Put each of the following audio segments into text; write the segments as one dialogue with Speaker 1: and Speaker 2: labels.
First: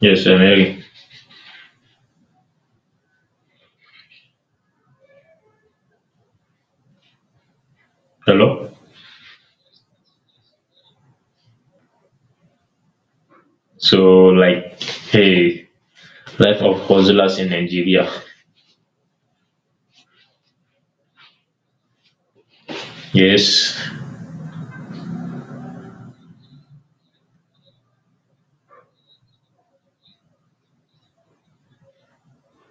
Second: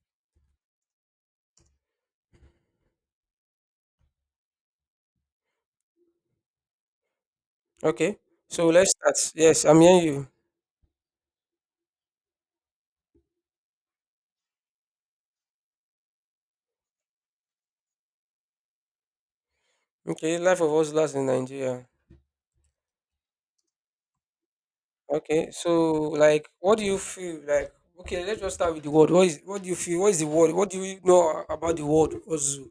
Speaker 1: Yes, I'm hearing.
Speaker 2: Okay. So
Speaker 1: Hello.
Speaker 2: let's start. Yes, I'm hearing you.
Speaker 1: So, like, hey, life of hustlers in Nigeria.
Speaker 2: Okay, life of hustlers in Nigeria.
Speaker 1: Yes,
Speaker 2: Okay, so like, what do you feel like? Okay, let's just start with the word. What do you feel? What is the word? What do you know about the word hustle?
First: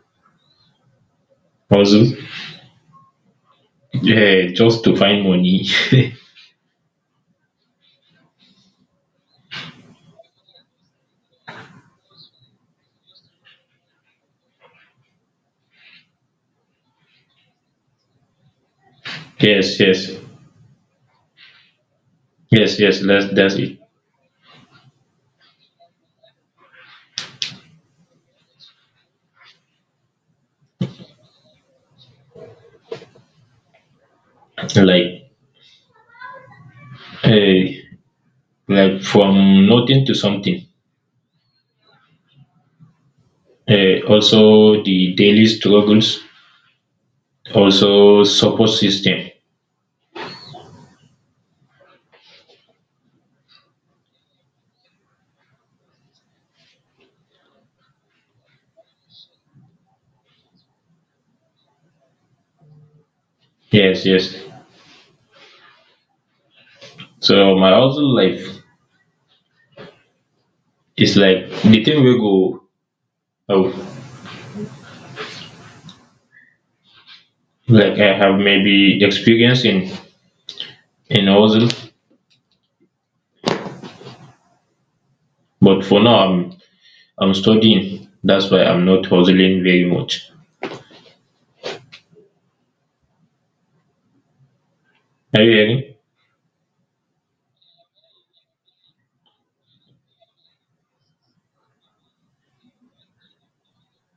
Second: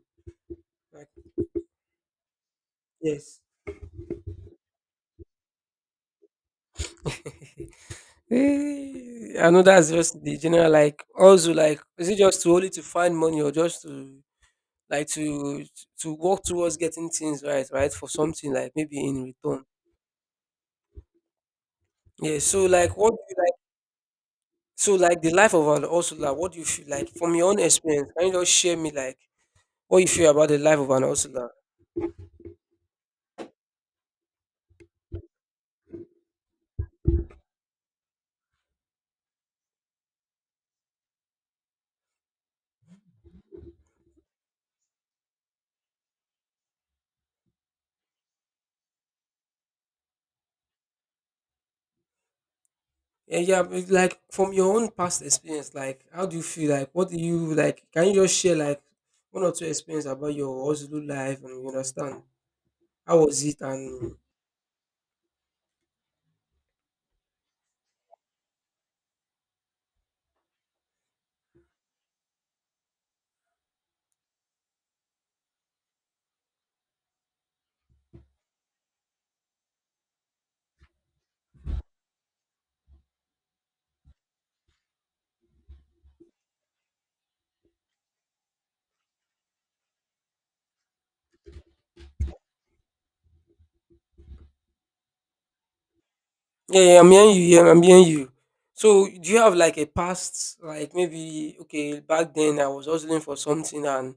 Speaker 2: Like,
Speaker 1: hustle.
Speaker 2: yes.
Speaker 1: Yeah, just to find money.
Speaker 2: I know that's just the general, like, also like is it just to only to find money or just to like to work towards getting things right for something like maybe in return.
Speaker 1: Yes, yes,
Speaker 2: Yeah, so
Speaker 1: yes,
Speaker 2: like
Speaker 1: yes.
Speaker 2: what do
Speaker 1: That's
Speaker 2: you...
Speaker 1: that's it.
Speaker 2: So like the life of an hustler, what do you feel like from your own experience? Can you just share me like what you feel about the life of an hustler?
Speaker 1: Like, hey, like from nothing to something. Also, the daily struggles. Also, support system.
Speaker 2: Yeah, yeah, but, like from your own past experience, like how do you feel like what do you like? Can you just share like one or two experience about your hustler life and you understand how was it
Speaker 1: Yes,
Speaker 2: and...
Speaker 1: yes. So my hustle life is like the thing we go. Oh, like I have maybe experience in hustle. But for now, I'm studying. That's why I'm not hustling very much. Are you hearing?
Speaker 2: Yeah, yeah, I'm hearing you, yeah, I'm hearing you. So do you have like a past like maybe okay back then I was hustling for something and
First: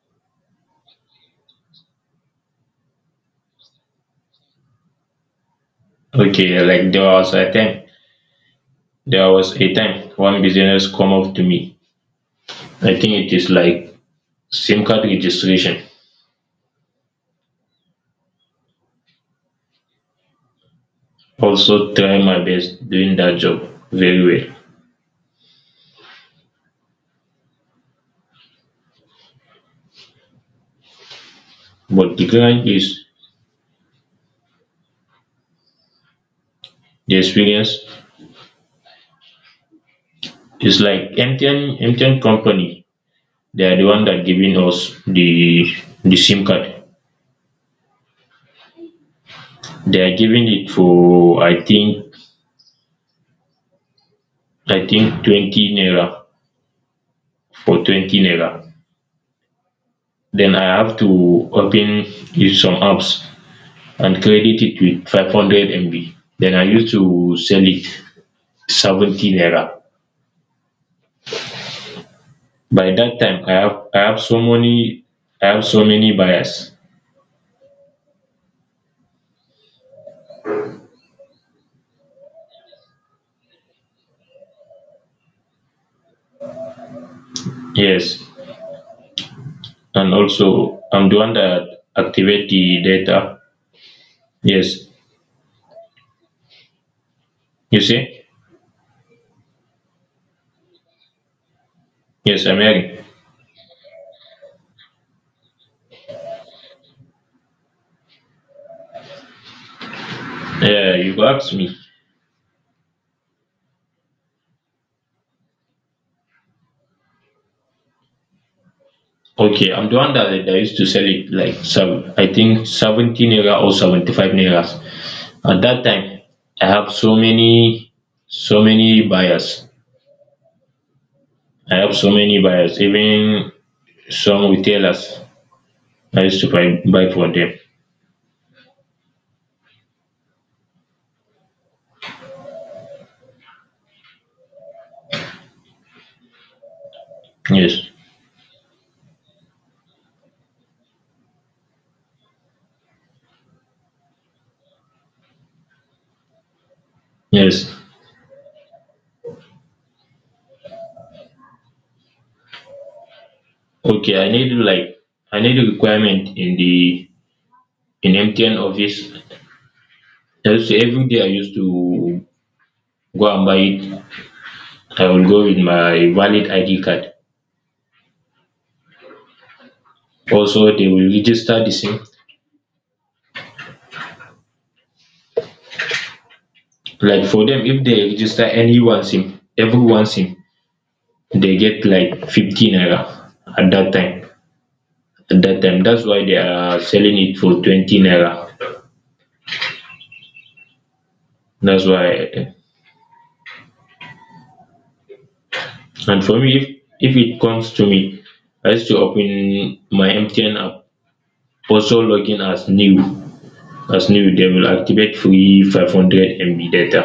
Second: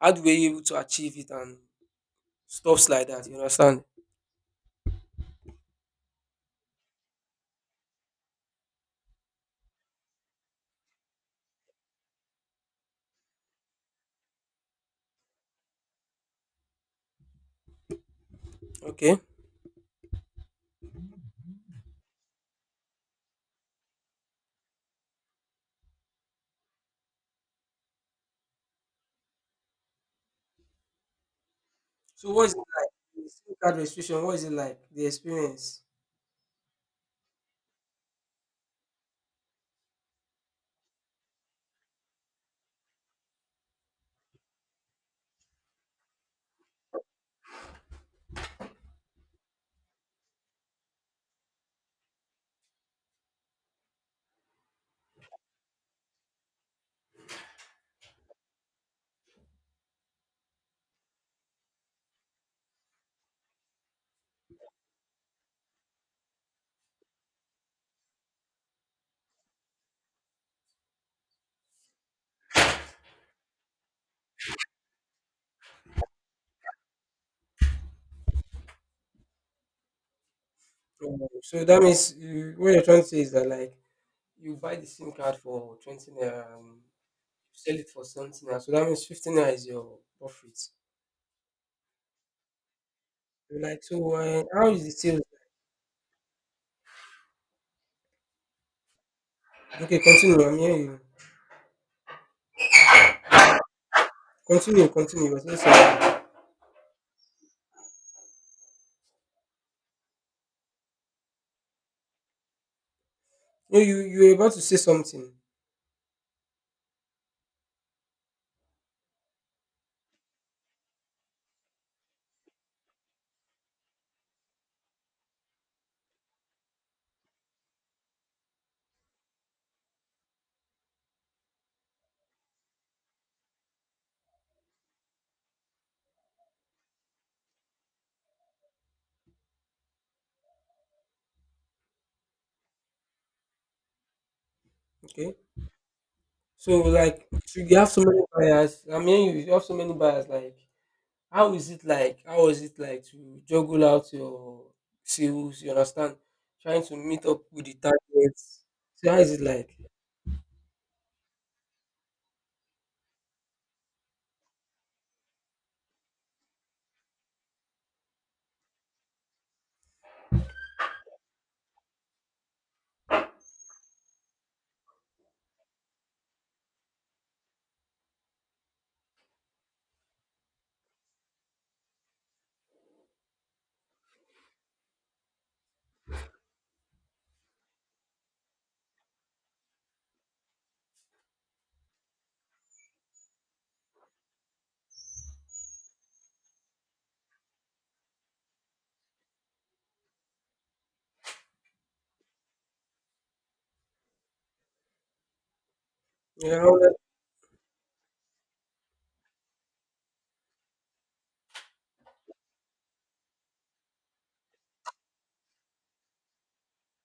Speaker 2: how do we able to achieve it and stuffs like that, you understand?
Speaker 1: Okay, yeah, like there was a time one business come up to me. I think it is like SIM card registration.
Speaker 2: Okay.
Speaker 1: Also try my best doing that job very well. But the
Speaker 2: So what is it
Speaker 1: client
Speaker 2: like?
Speaker 1: is
Speaker 2: The SIM card registration, what is it like? The experience.
Speaker 1: the experience is like MTN company. They are the one that giving us the SIM card. They are giving it for I think 20 naira for 20 naira. Then I have to open it some apps and credit it with 500 MB. Then I used to sell it 70 naira. By that time I have so many I have so many buyers.
Speaker 2: So that means you, what you're trying to say is that like you buy the SIM card for 20 naira and you sell it for
Speaker 1: Yes.
Speaker 2: 17 naira. So that means 15 naira is your
Speaker 1: And
Speaker 2: profit. So
Speaker 1: also I'm the one that activate the data.
Speaker 2: like, so how is
Speaker 1: Yes.
Speaker 2: the sales?
Speaker 1: You see?
Speaker 2: Okay, continue. I'm hearing you.
Speaker 1: Yes, I'm hearing.
Speaker 2: Continue, continue. You're saying something.
Speaker 1: Yeah, you go me.
Speaker 2: No, you were about to say something.
Speaker 1: Okay, I'm the one that used to sell it, like, so I think 70 naira or 75 nairas. At that time, I have so many, so many buyers. I have so many buyers, even some retailers. I used to buy from them.
Speaker 2: Okay. So like, so you have
Speaker 1: Yes,
Speaker 2: so many buyers. I mean, you have so many buyers, like how is it like? How was it like to juggle out your sales? You understand? Trying to meet up with
Speaker 1: yes.
Speaker 2: the targets. So how is it like?
Speaker 1: Okay, I need a requirement in the in MTN office. Every day I used to go and buy it. I will go with my valid ID card. Also, they will register the same. Like, for them, if they register any one sim every one sim, they get like 50 naira at that time at that time. That's why they are selling it for 20 naira. That's why. And for me,
Speaker 2: You
Speaker 1: if
Speaker 2: know,
Speaker 1: if it comes to me, I used to open my MTN app, also login as new. They will activate free 500 MB data,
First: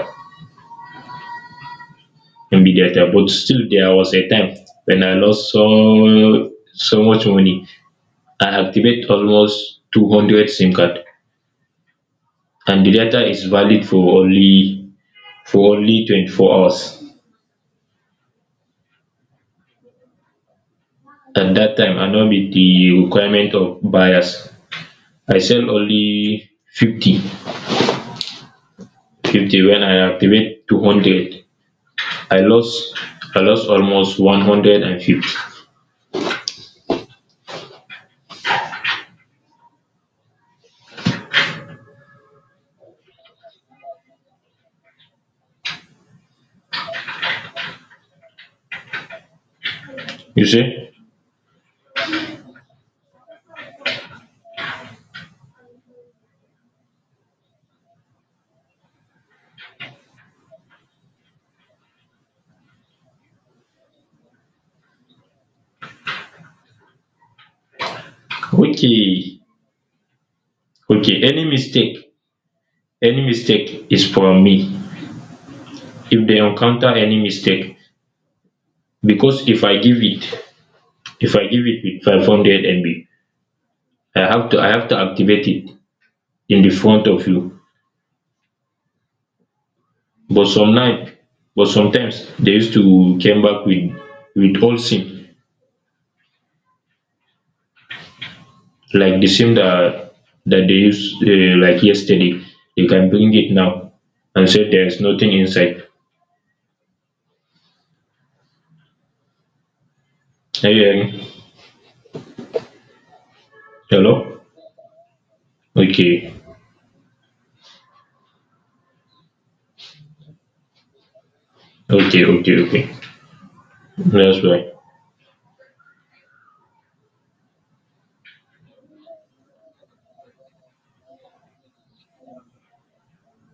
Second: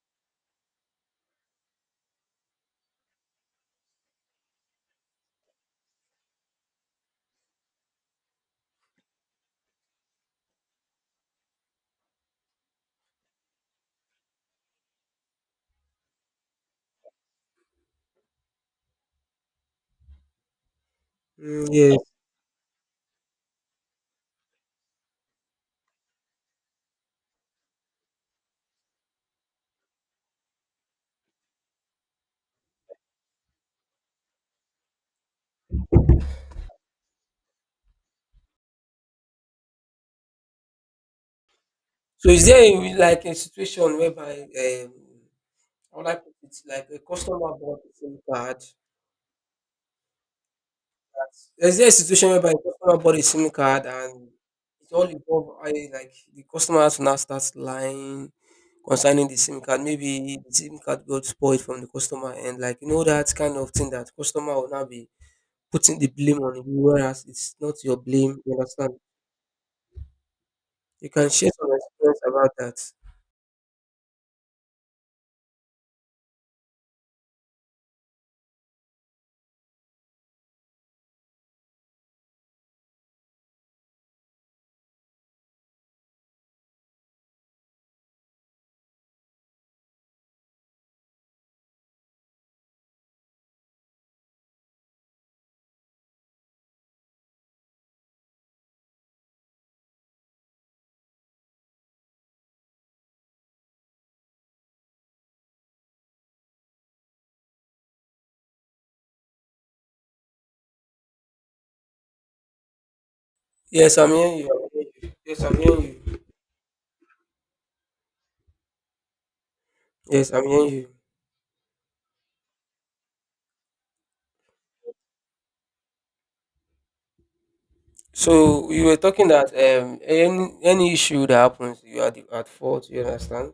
Speaker 1: but still there was a time when I lost so much money. I activate almost 200 SIM card and the data is valid for only 24 hours. At
Speaker 2: mm,
Speaker 1: that
Speaker 2: yes.
Speaker 1: time I know meet the requirement of buyers. I sell only 50 when I activate 200. I lost I lost almost 150.
Speaker 2: So is there a, like a situation whereby I would like it's like a customer bought the same card.
Speaker 1: You see?
Speaker 2: There's this situation whereby a customer bought a SIM card and it all involved I like the customer has to now start lying concerning the SIM card. Maybe the SIM card got spoiled from the customer and like you know that kind of thing that customer will now be putting the blame on you, whereas it's not your blame, you understand?
Speaker 1: Okay,
Speaker 2: You
Speaker 1: okay,
Speaker 2: can
Speaker 1: any
Speaker 2: share some
Speaker 1: mistake
Speaker 2: experience about that.
Speaker 1: any mistake is from me. If they encounter any mistake, because if I give it with 500 MB, I have to activate it in the front of you. But sometimes they used to came back with old sim, like the sim that they used, like yesterday. They can bring it now and say there's nothing inside. Are you hearing?
Speaker 2: Yes, I'm hearing
Speaker 1: Hello.
Speaker 2: you. I'm hearing you. Yes, I'm hearing you.
Speaker 1: Okay,
Speaker 2: Yes, I'm hearing you.
Speaker 1: okay, okay, okay. That's why.
Speaker 2: So you were talking that any issue that happens, you are the, at fault. You understand?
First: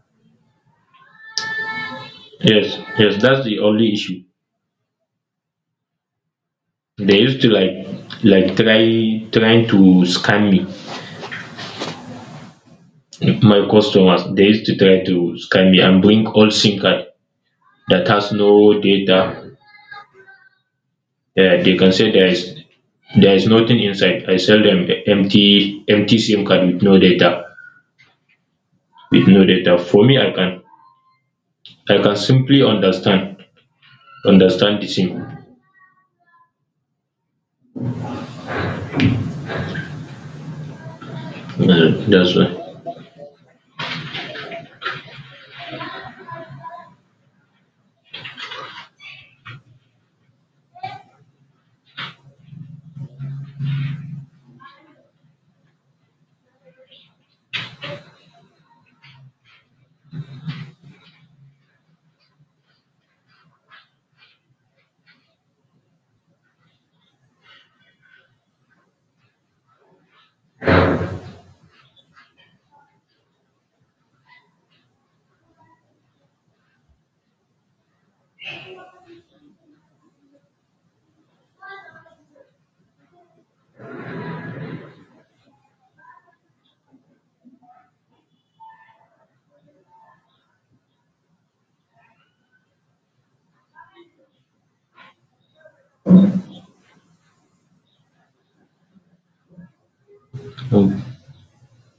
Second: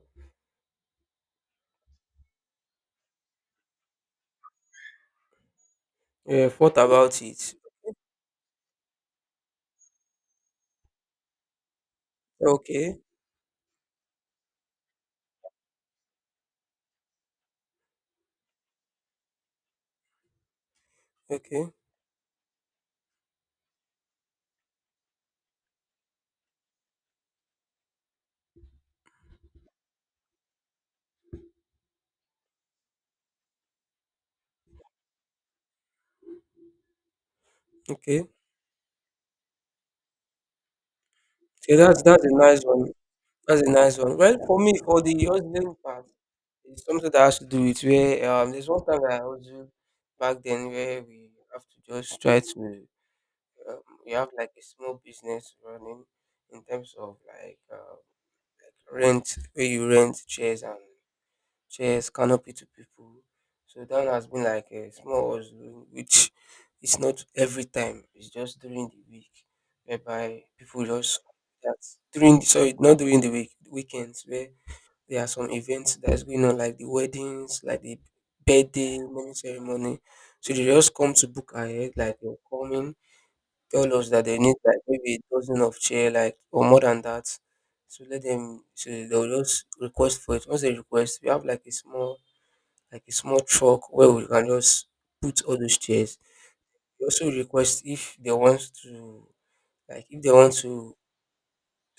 Speaker 1: Yes, yes, that's the only issue.
Speaker 2: Yeah, thought
Speaker 1: They
Speaker 2: about
Speaker 1: used to,
Speaker 2: it.
Speaker 1: like, trying to scam me.
Speaker 2: Okay,
Speaker 1: My customers, they used to try to scam me and bring old SIM card that has no data. Uh,
Speaker 2: okay,
Speaker 1: they can say there is nothing inside. I sell them the empty SIM card with no data. With no data. For me, I can simply understand the SIM.
Speaker 2: okay. So
Speaker 1: Uh,
Speaker 2: that's
Speaker 1: that's
Speaker 2: a
Speaker 1: why.
Speaker 2: nice one. That's a nice one. Well, for me, for the hustling part, it's something that has to do with where there's one time that I hustled back then where we have to just try to um, we have like a small business running in terms of like rent where you rent chairs and chairs, canopy to people. So that one has been like a small hustling, which it's not every time. It's just during the week, whereby people just that during the, sorry not during the week, weekends where there are some events that's going on like the weddings, like the birthday, naming ceremony. So they just come to book ahead, like they're coming, tell us that they need like maybe a dozen of chair, like or more than that. So let them. So they'll just request for it. Once they request, we have like a small, like a small truck where we can just put all those chairs. We also request if they want to like if they want to
Speaker 1: Um,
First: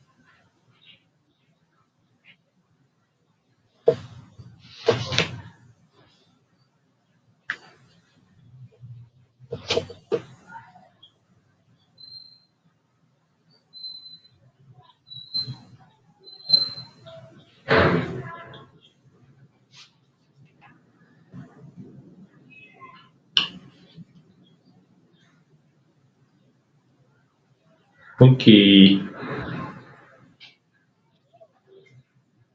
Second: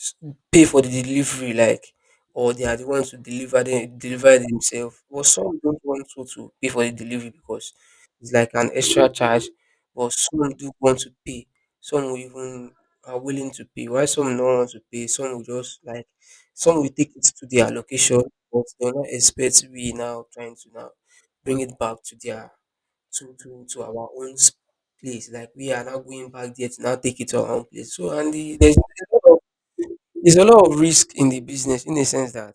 Speaker 2: s- pay for the delivery like or they are the ones to deliver them, deliver themselves, but some don't want you to pay for the delivery because it's like an extra charge, but some do want to pay, some will even are willing to pay while some don't want to pay, some will just like some will take it to their location but they're not expect we now trying to now bring it back to their to to our own place. Like we are now going back there to now take it to our own place. So and the, there's a
Speaker 1: okay.
Speaker 2: lot of, there's a lot of risk in the business in the sense that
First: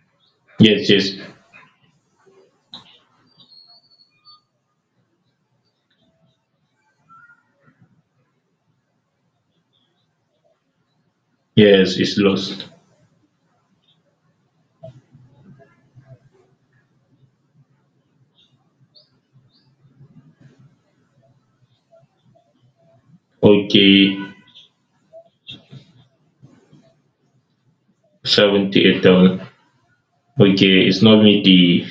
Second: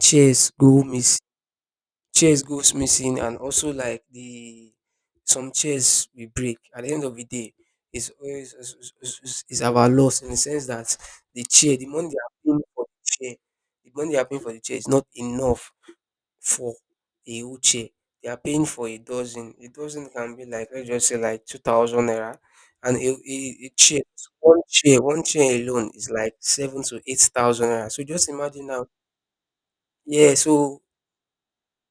Speaker 2: chairs go
Speaker 1: Yes, yes,
Speaker 2: miss, chairs goes missing and also like the some chairs we break at the end of the day is always is our loss in the sense that the chair the
Speaker 1: yes.
Speaker 2: money
Speaker 1: It's
Speaker 2: they are paying
Speaker 1: lost.
Speaker 2: for the chair, the money they are paying for the chair is not enough for a wheelchair. They are paying for a dozen. A dozen can be like let's just say like 2,000 naira, and a chair,
Speaker 1: Okay,
Speaker 2: one chair alone is like 7 to 8 thousand naira. So just imagine now.
Speaker 1: 78,000.
Speaker 2: Yeah.
Speaker 1: Okay,
Speaker 2: So
Speaker 1: it's not me the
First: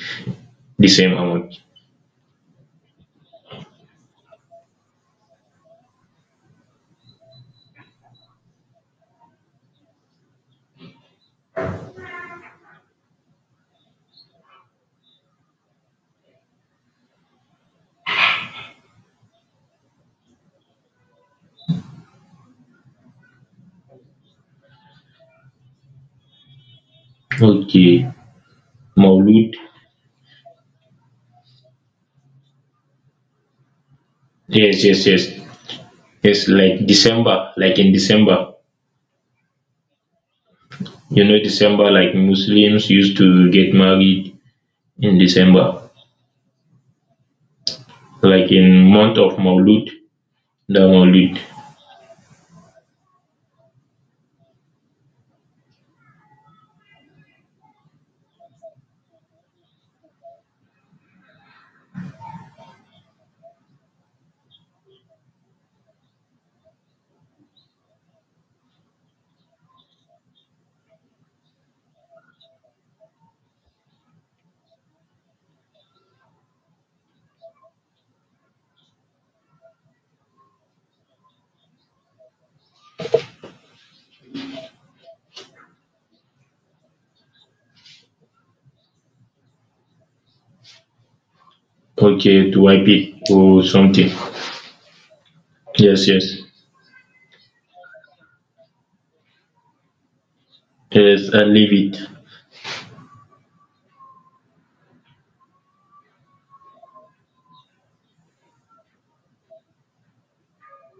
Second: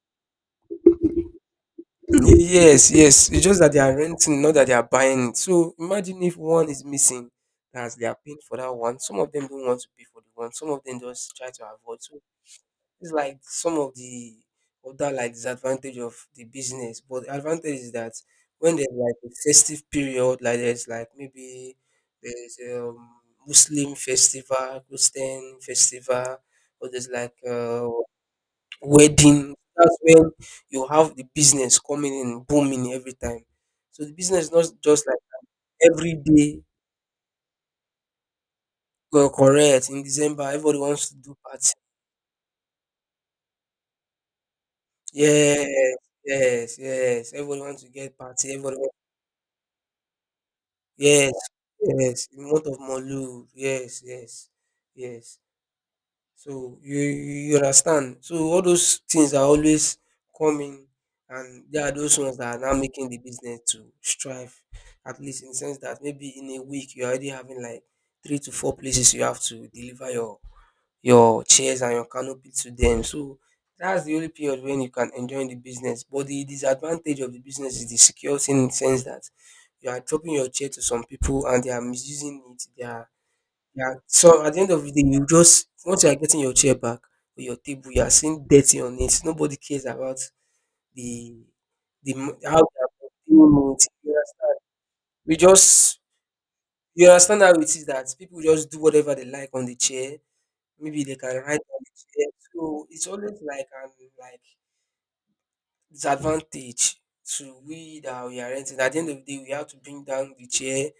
Speaker 1: same amount.
Speaker 2: yes, yes. It's just that they are renting, not that they are buying it. So imagine if one is missing, as they are paying for that one. Some of them don't want to pay for the one. Some of them just try to avoid. So it's like some of the other like disadvantage of the business. But the advantage is that when there's like a festive period, like there's like maybe there's Muslim festival, Christian festival, or there's like
Speaker 1: Okay, Maulud.
Speaker 2: wedding. That's when you have the business coming in booming every time. So the business is not
Speaker 1: Yes, yes,
Speaker 2: just like
Speaker 1: yes.
Speaker 2: every
Speaker 1: Yes,
Speaker 2: day.
Speaker 1: like in December.
Speaker 2: Correct, in December, everybody wants to
Speaker 1: You
Speaker 2: do
Speaker 1: know,
Speaker 2: party.
Speaker 1: December, like Muslims used to get married in December,
Speaker 2: Yes, yes, yes. Everybody wants to get
Speaker 1: like
Speaker 2: party, everybody...
Speaker 1: in month of Maulud, the
Speaker 2: Yes,
Speaker 1: Maulud.
Speaker 2: yes, in month of Maulud. Yes, yes, yes. So you understand. So all those things are always coming, and there are those ones that are now making the business to strive, at least in the sense that maybe in a week you're already having like three to four places you have to deliver your chairs and your canopy to them. So that's the only period when you can enjoy the business. But the disadvantage of the business is the security in the sense that you are dropping your chair to some people and they are misusing it. They are so at the end of the day, you just once you are getting your chair back or your table, you are seeing dirty on it. Nobody cares about the the
Speaker 1: Okay,
Speaker 2: how they
Speaker 1: to wipe
Speaker 2: are
Speaker 1: it or
Speaker 2: doing it.
Speaker 1: something.
Speaker 2: You understand? We just
Speaker 1: Yes, yes,
Speaker 2: you understand how it is that people just do whatever they like on the chair, maybe they
Speaker 1: yes.
Speaker 2: can
Speaker 1: I
Speaker 2: write
Speaker 1: leave
Speaker 2: on it.
Speaker 1: it.
Speaker 2: Yeah, so it's always like an like disadvantage to we that we are renting. At the end of the day, we have to bring down the chair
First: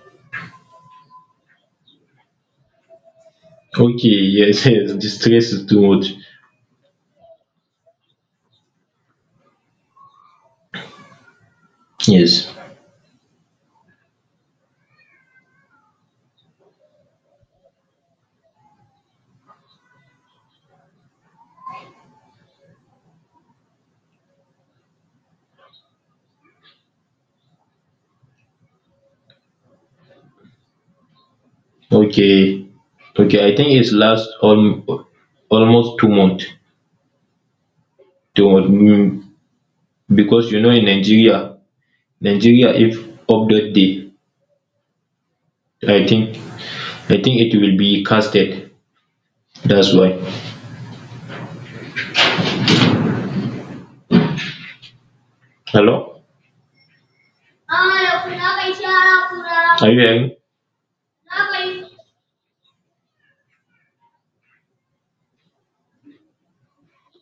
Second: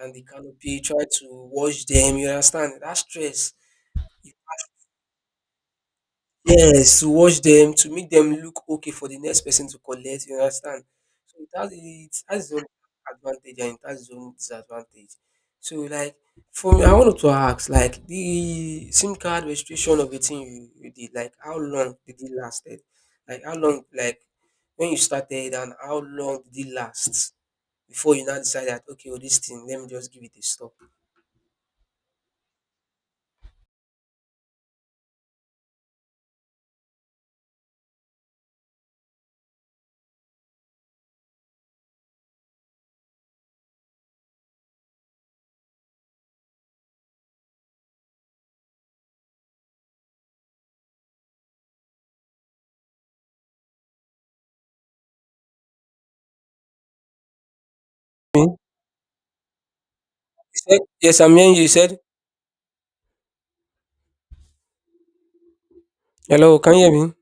Speaker 2: and the canopy, try to wash them. You understand that stress.
Speaker 1: Okay, yes, yes. The stress is too much.
Speaker 2: Yes, to watch them, to make them look okay for the next person to collect, you understand? So it has, it has
Speaker 1: Yes.
Speaker 2: its own advantage and it has its own disadvantage. So like for me, I wanted to ask, like the SIM card registration of the thing you, you did, like how long did it lasted? Like how long like when you started and how long did it last before you now decide that okay, oh, this thing, let me just give it a stop.
Speaker 1: Okay, okay. I think it's last, almost 2 months. 2 months. Because, in Nigeria, if update day, I think I think it will be casted. That's why. Hello? Are
Speaker 2: Me? You
Speaker 1: you hearing me?
Speaker 2: said yes, I'm hearing you. You said hello, can you hear me?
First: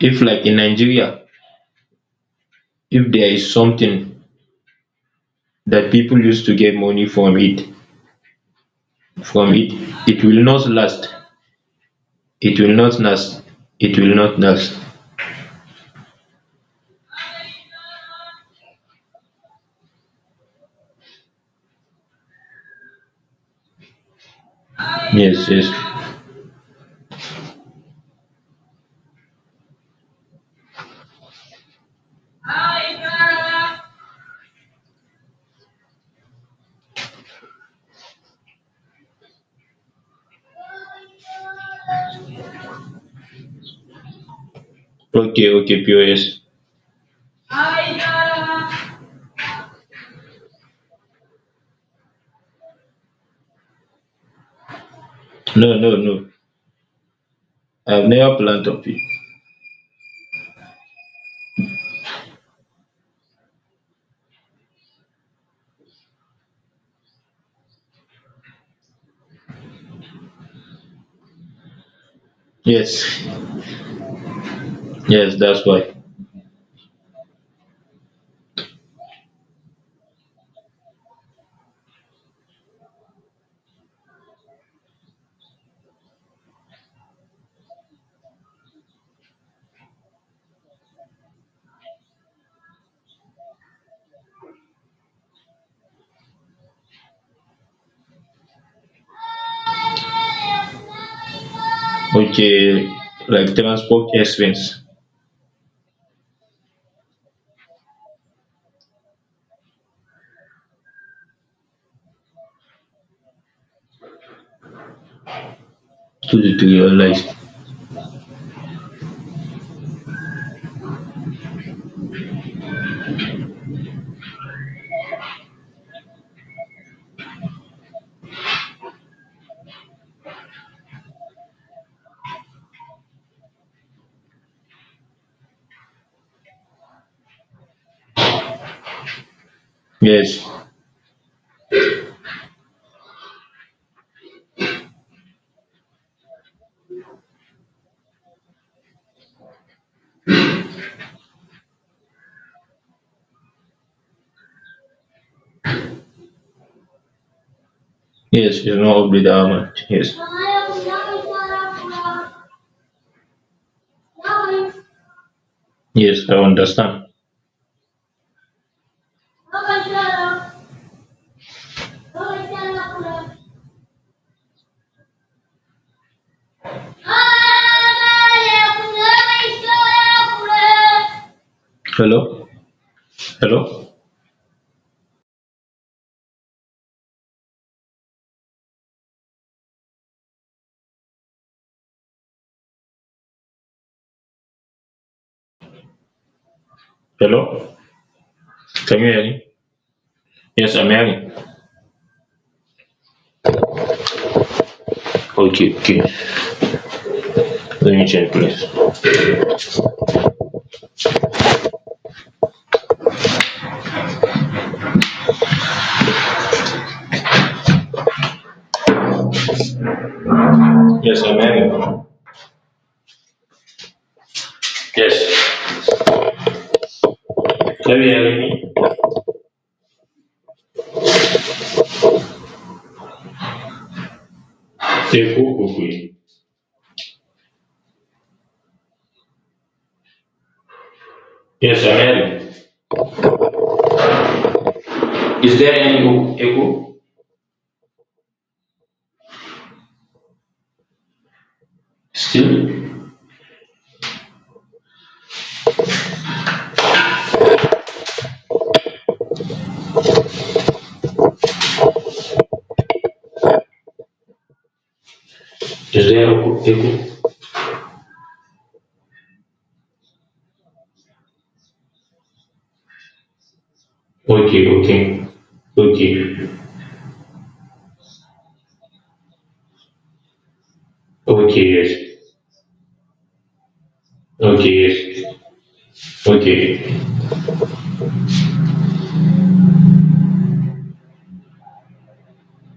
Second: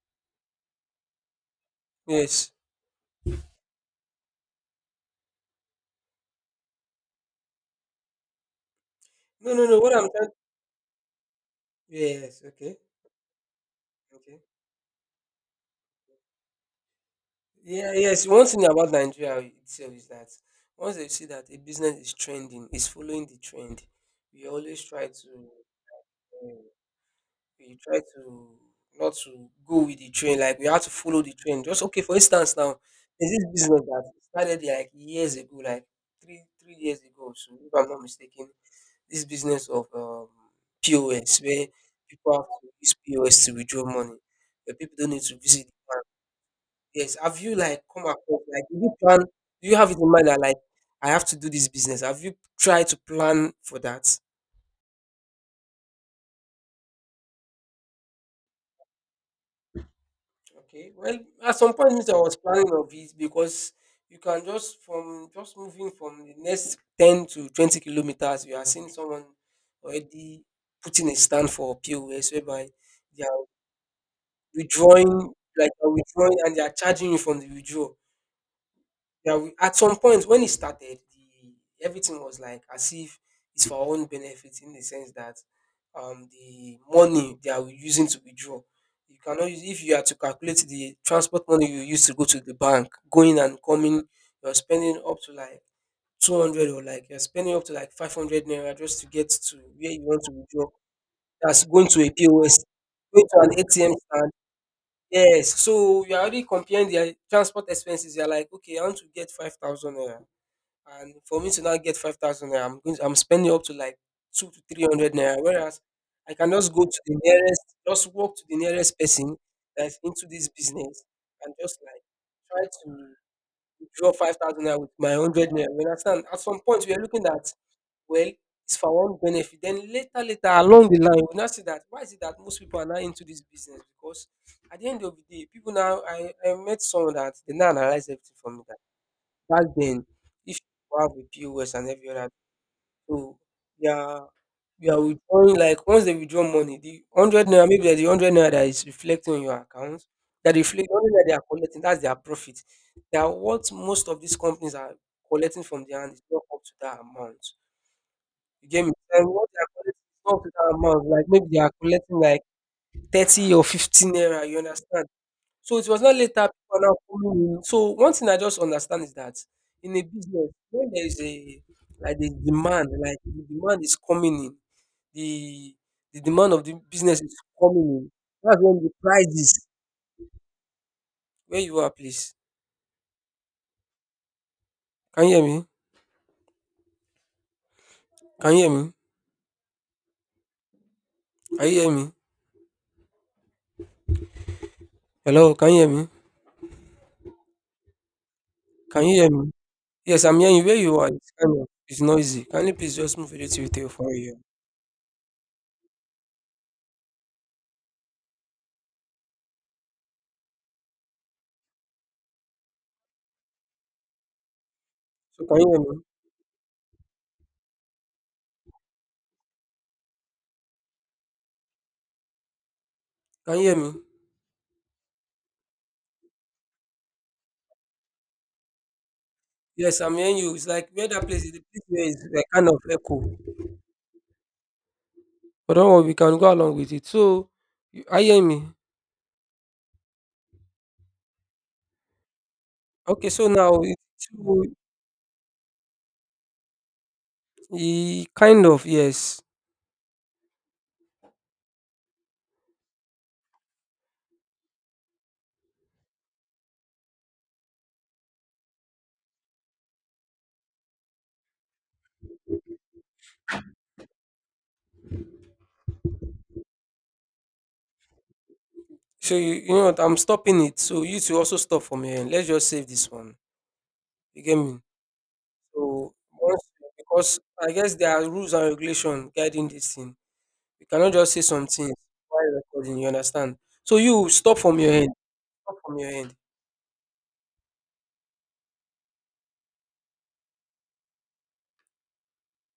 Speaker 1: If, like, in Nigeria,
Speaker 2: Yes.
Speaker 1: if there is something that people used to get money from it, from
Speaker 2: No, no,
Speaker 1: it,
Speaker 2: no. What I'm
Speaker 1: it
Speaker 2: trying...
Speaker 1: will not last.
Speaker 2: Yes,
Speaker 1: It will
Speaker 2: okay,
Speaker 1: not last. It will not
Speaker 2: okay.
Speaker 1: last.
Speaker 2: Yeah, yes. One thing about Nigeria itself is that once they see that a business is trending, is following the trend, we always try to
Speaker 1: Yes, yes.
Speaker 2: uh, we try to not to go with the trend. Like we have to follow the trend. Just okay. For instance, now there's this business that started like years ago, like three years ago. So if I'm not mistaken, this business of POS where people have to use POS to withdraw money, where people don't need to
Speaker 1: Okay,
Speaker 2: visit...
Speaker 1: okay, POS.
Speaker 2: Yes. Have you like come across like did you plan, do you have it in mind that like I have to do this business? Have you tried to plan for that?
Speaker 1: No, no, no. I've never planned of it.
Speaker 2: Okay. Well, at some point means I was planning of it because you can just from just moving from the next 10 to 20 kilometers, you are seeing someone already putting a stand for POS whereby
Speaker 1: Yes,
Speaker 2: they are withdrawing
Speaker 1: yes, that's
Speaker 2: like they are
Speaker 1: why.
Speaker 2: withdrawing and they are charging you from the withdrawal. Yeah, we, at some point when it started, the everything was like as if it's for our own benefit in the sense that the money they are using to withdraw. You cannot use if you are to calculate the transport money you use to go to the bank, going and coming, you're spending up to like 200 or like you're spending up to like 500 naira just to get to where you want to withdraw. That's going to a POS,
Speaker 1: Okay,
Speaker 2: going to an
Speaker 1: like,
Speaker 2: ATM
Speaker 1: transport
Speaker 2: stand.
Speaker 1: expense,
Speaker 2: Yes, so you're already comparing their transport expenses. You're like, okay, I want to get 5,000 naira and for me to now get 5,000 naira, I'm going to, I'm spending up to like two to three hundred naira. Whereas I
Speaker 1: two
Speaker 2: can
Speaker 1: to
Speaker 2: just
Speaker 1: three
Speaker 2: go
Speaker 1: or
Speaker 2: to the
Speaker 1: less.
Speaker 2: nearest, just walk to the nearest person that's into this business and just like try to withdraw 5,000 naira with my 100 naira. You understand? At some point, we are looking at, well, it's for one benefit. Then later, later along the line, we now see that why is it that most people are now into this business? Because at the end of the day, people now I met someone that they now analyze everything for me. Back then,
Speaker 1: Yes,
Speaker 2: if you have a POS and every other, so they are you are withdrawing like once they withdraw money, the 100 naira, maybe there's the 100 naira that is reflecting on your account, that reflect 100 naira they are collecting, that's their profit. That what most of these companies are collecting from their hand is not up to that amount.
Speaker 1: yes, it's
Speaker 2: You get me?
Speaker 1: not up with
Speaker 2: And
Speaker 1: how
Speaker 2: what they are
Speaker 1: much.
Speaker 2: collecting
Speaker 1: Yes,
Speaker 2: is not up to that amount. Like maybe they are collecting like 30 or 15 naira. You understand? So it was not
Speaker 1: yes, I
Speaker 2: later people are now
Speaker 1: understand.
Speaker 2: coming in. So one thing I just understand is that in a business, when there is a like the demand is coming in, the the demand of the business is coming in. That's when the prices. Where you are, please.
Speaker 1: Hello, hello,
Speaker 2: Can you hear me? Can you hear me? Can you hear me? Hello, can you hear me?
Speaker 1: hello. Can
Speaker 2: Can
Speaker 1: you
Speaker 2: you
Speaker 1: hear
Speaker 2: hear
Speaker 1: me?
Speaker 2: me? Yes, I'm hearing you. Where
Speaker 1: Yes, I'm
Speaker 2: you are,
Speaker 1: hearing.
Speaker 2: it's kind of it's noisy. Can you please just move a little bit away from here?
Speaker 1: Okay, okay. Let me check, please.
Speaker 2: So can you hear me?
Speaker 1: Yes, I'm hearing.
Speaker 2: Can you hear me?
Speaker 1: Yes. Can you? Very early.
Speaker 2: Yes, I'm hearing you. It's like where that place is, the place where it's like kind of echo.
Speaker 1: Seku
Speaker 2: But
Speaker 1: Kukui.
Speaker 2: don't worry, we can go along with it. So, you hearing me?
Speaker 1: Yes, I'm hearing.
Speaker 2: Okay, so now it so
Speaker 1: Is there any echo
Speaker 2: e kind of yes.
Speaker 1: still? Is there echo? Echo?
Speaker 2: So you know what I'm stopping it. So you two also stop from your end. Let's just save this one. You get
Speaker 1: Okay,
Speaker 2: me?
Speaker 1: okay.
Speaker 2: So
Speaker 1: Okay.
Speaker 2: once because I guess there are rules and regulation guiding this thing. You cannot just say
Speaker 1: Okay, yes.
Speaker 2: something while recording, you understand? So you stop
Speaker 1: Okay,
Speaker 2: from your end.
Speaker 1: yes.
Speaker 2: Stop from your end.
Speaker 1: Okay.